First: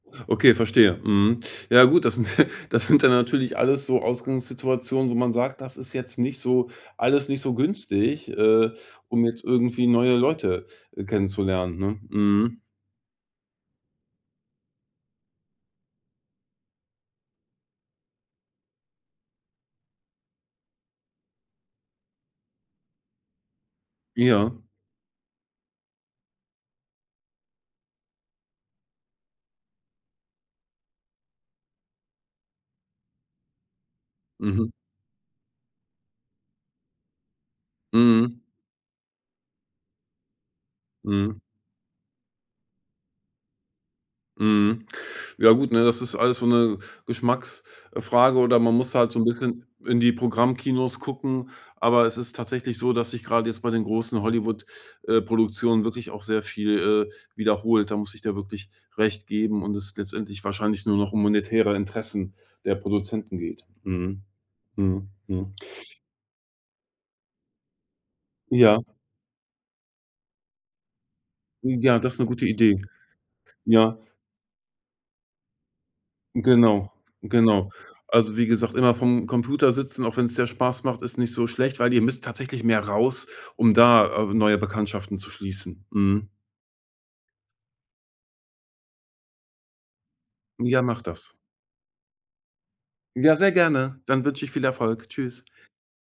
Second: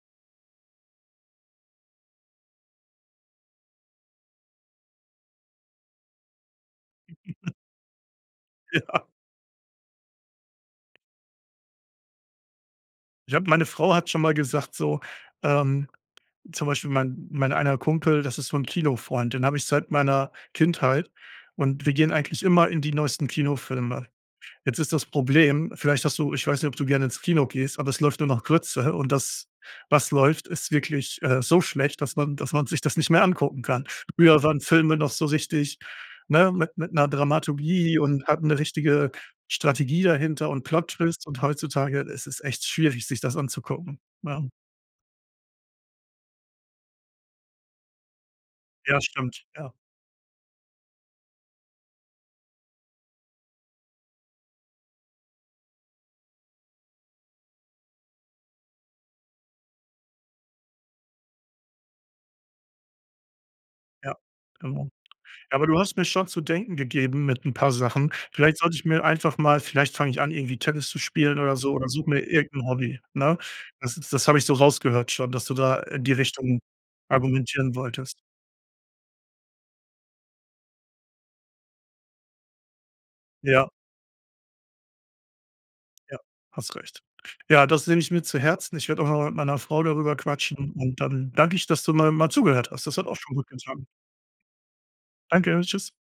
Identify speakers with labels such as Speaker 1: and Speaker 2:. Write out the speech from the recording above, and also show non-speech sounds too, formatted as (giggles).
Speaker 1: Okay, verstehe, mhm. Ja gut, das sind (chuckles) das sind dann natürlich alles so Ausgangssituationen, wo man sagt, das ist jetzt nicht so alles nicht so
Speaker 2: (giggles)
Speaker 1: günstig, äh,
Speaker 2: Ja.
Speaker 1: um jetzt irgendwie neue Leute kennenzulernen, ne? Mhm.
Speaker 2: Ich habe meine Frau hat schon mal gesagt so, ähm, zum Beispiel mein mein einer Kumpel, das ist so 'n Kino-Freund, den hab ich seit meiner Kindheit, und wir gehen eigentlich immer in die neuesten Kinofilme.
Speaker 1: Ja.
Speaker 2: Jetzt ist das Problem vielleicht hast du ich weiß nicht, ob du gerne ins Kino gehst, aber es läuft nur noch Grütze. Und das, was läuft, ist wirklich, äh, so schlecht, dass man dass man sich das nicht mehr angucken kann. Früher waren
Speaker 1: Mhm.
Speaker 2: Filme noch so richtig, ne, mit mit 'ner Dramaturgie und
Speaker 1: Mhm.
Speaker 2: hatten 'ne richtige Strategie dahinter und Plot Twists
Speaker 1: Mhm.
Speaker 2: und heutzutage es ist echt schwierig, sich das anzugucken, ja.
Speaker 1: Mhm. Ja gut, ne, das ist alles so 'ne Geschmacks äh, Frage oder man muss
Speaker 2: Ja,
Speaker 1: halt so 'n
Speaker 2: stimmt,
Speaker 1: bisschen
Speaker 2: ja.
Speaker 1: in die Programmkinos gucken. Aber es ist tatsächlich so, dass sich gerade jetzt bei den großen Hollywood äh, Produktionen wirklich auch sehr viel, äh, wiederholt. Da muss ich dir wirklich Recht geben, und es letztendlich wahrscheinlich nur noch um monetäre Interessen der Produzenten geht.
Speaker 2: Ja,
Speaker 1: Mhm.
Speaker 2: genau.
Speaker 1: Mhm, mhm.
Speaker 2: Aber du hast mir schon zu denken gegeben mit 'n paar Sachen. Vielleicht sollte
Speaker 1: Ja.
Speaker 2: ich mir einfach mal vielleicht fange ich an, irgendwie Tennis zu spielen oder so, oder
Speaker 1: Ja,
Speaker 2: such
Speaker 1: das ist
Speaker 2: mir
Speaker 1: 'ne gute
Speaker 2: irgend 'n
Speaker 1: Idee.
Speaker 2: Hobby, ne? Das
Speaker 1: Ja.
Speaker 2: das habe ich so rausgehört schon, dass du da in die Richtung
Speaker 1: Genau, genau.
Speaker 2: argumentieren wolltest.
Speaker 1: Also, wie gesagt, immer vorm Computer sitzen, auch wenn's dir Spaß macht, ist nicht so schlecht, weil ihr müsst tatsächlich mehr raus,
Speaker 2: Ja.
Speaker 1: um da, äh, neue Bekanntschaften zu schließen.
Speaker 2: Ja,
Speaker 1: Mhm.
Speaker 2: hast recht. Ja, das nehme ich mir zu Herzen. Ich werd auch noch mal mit meiner Frau darüber quatschen,
Speaker 1: Ja,
Speaker 2: und
Speaker 1: mach
Speaker 2: dann
Speaker 1: das.
Speaker 2: danke ich, dass du mal mal zugehört hast. Das hat auch
Speaker 1: Ja,
Speaker 2: schon gut
Speaker 1: sehr
Speaker 2: getan.
Speaker 1: gerne. Dann wünsch ich viel Erfolg. Tschüss.
Speaker 2: Danke. Tschüss.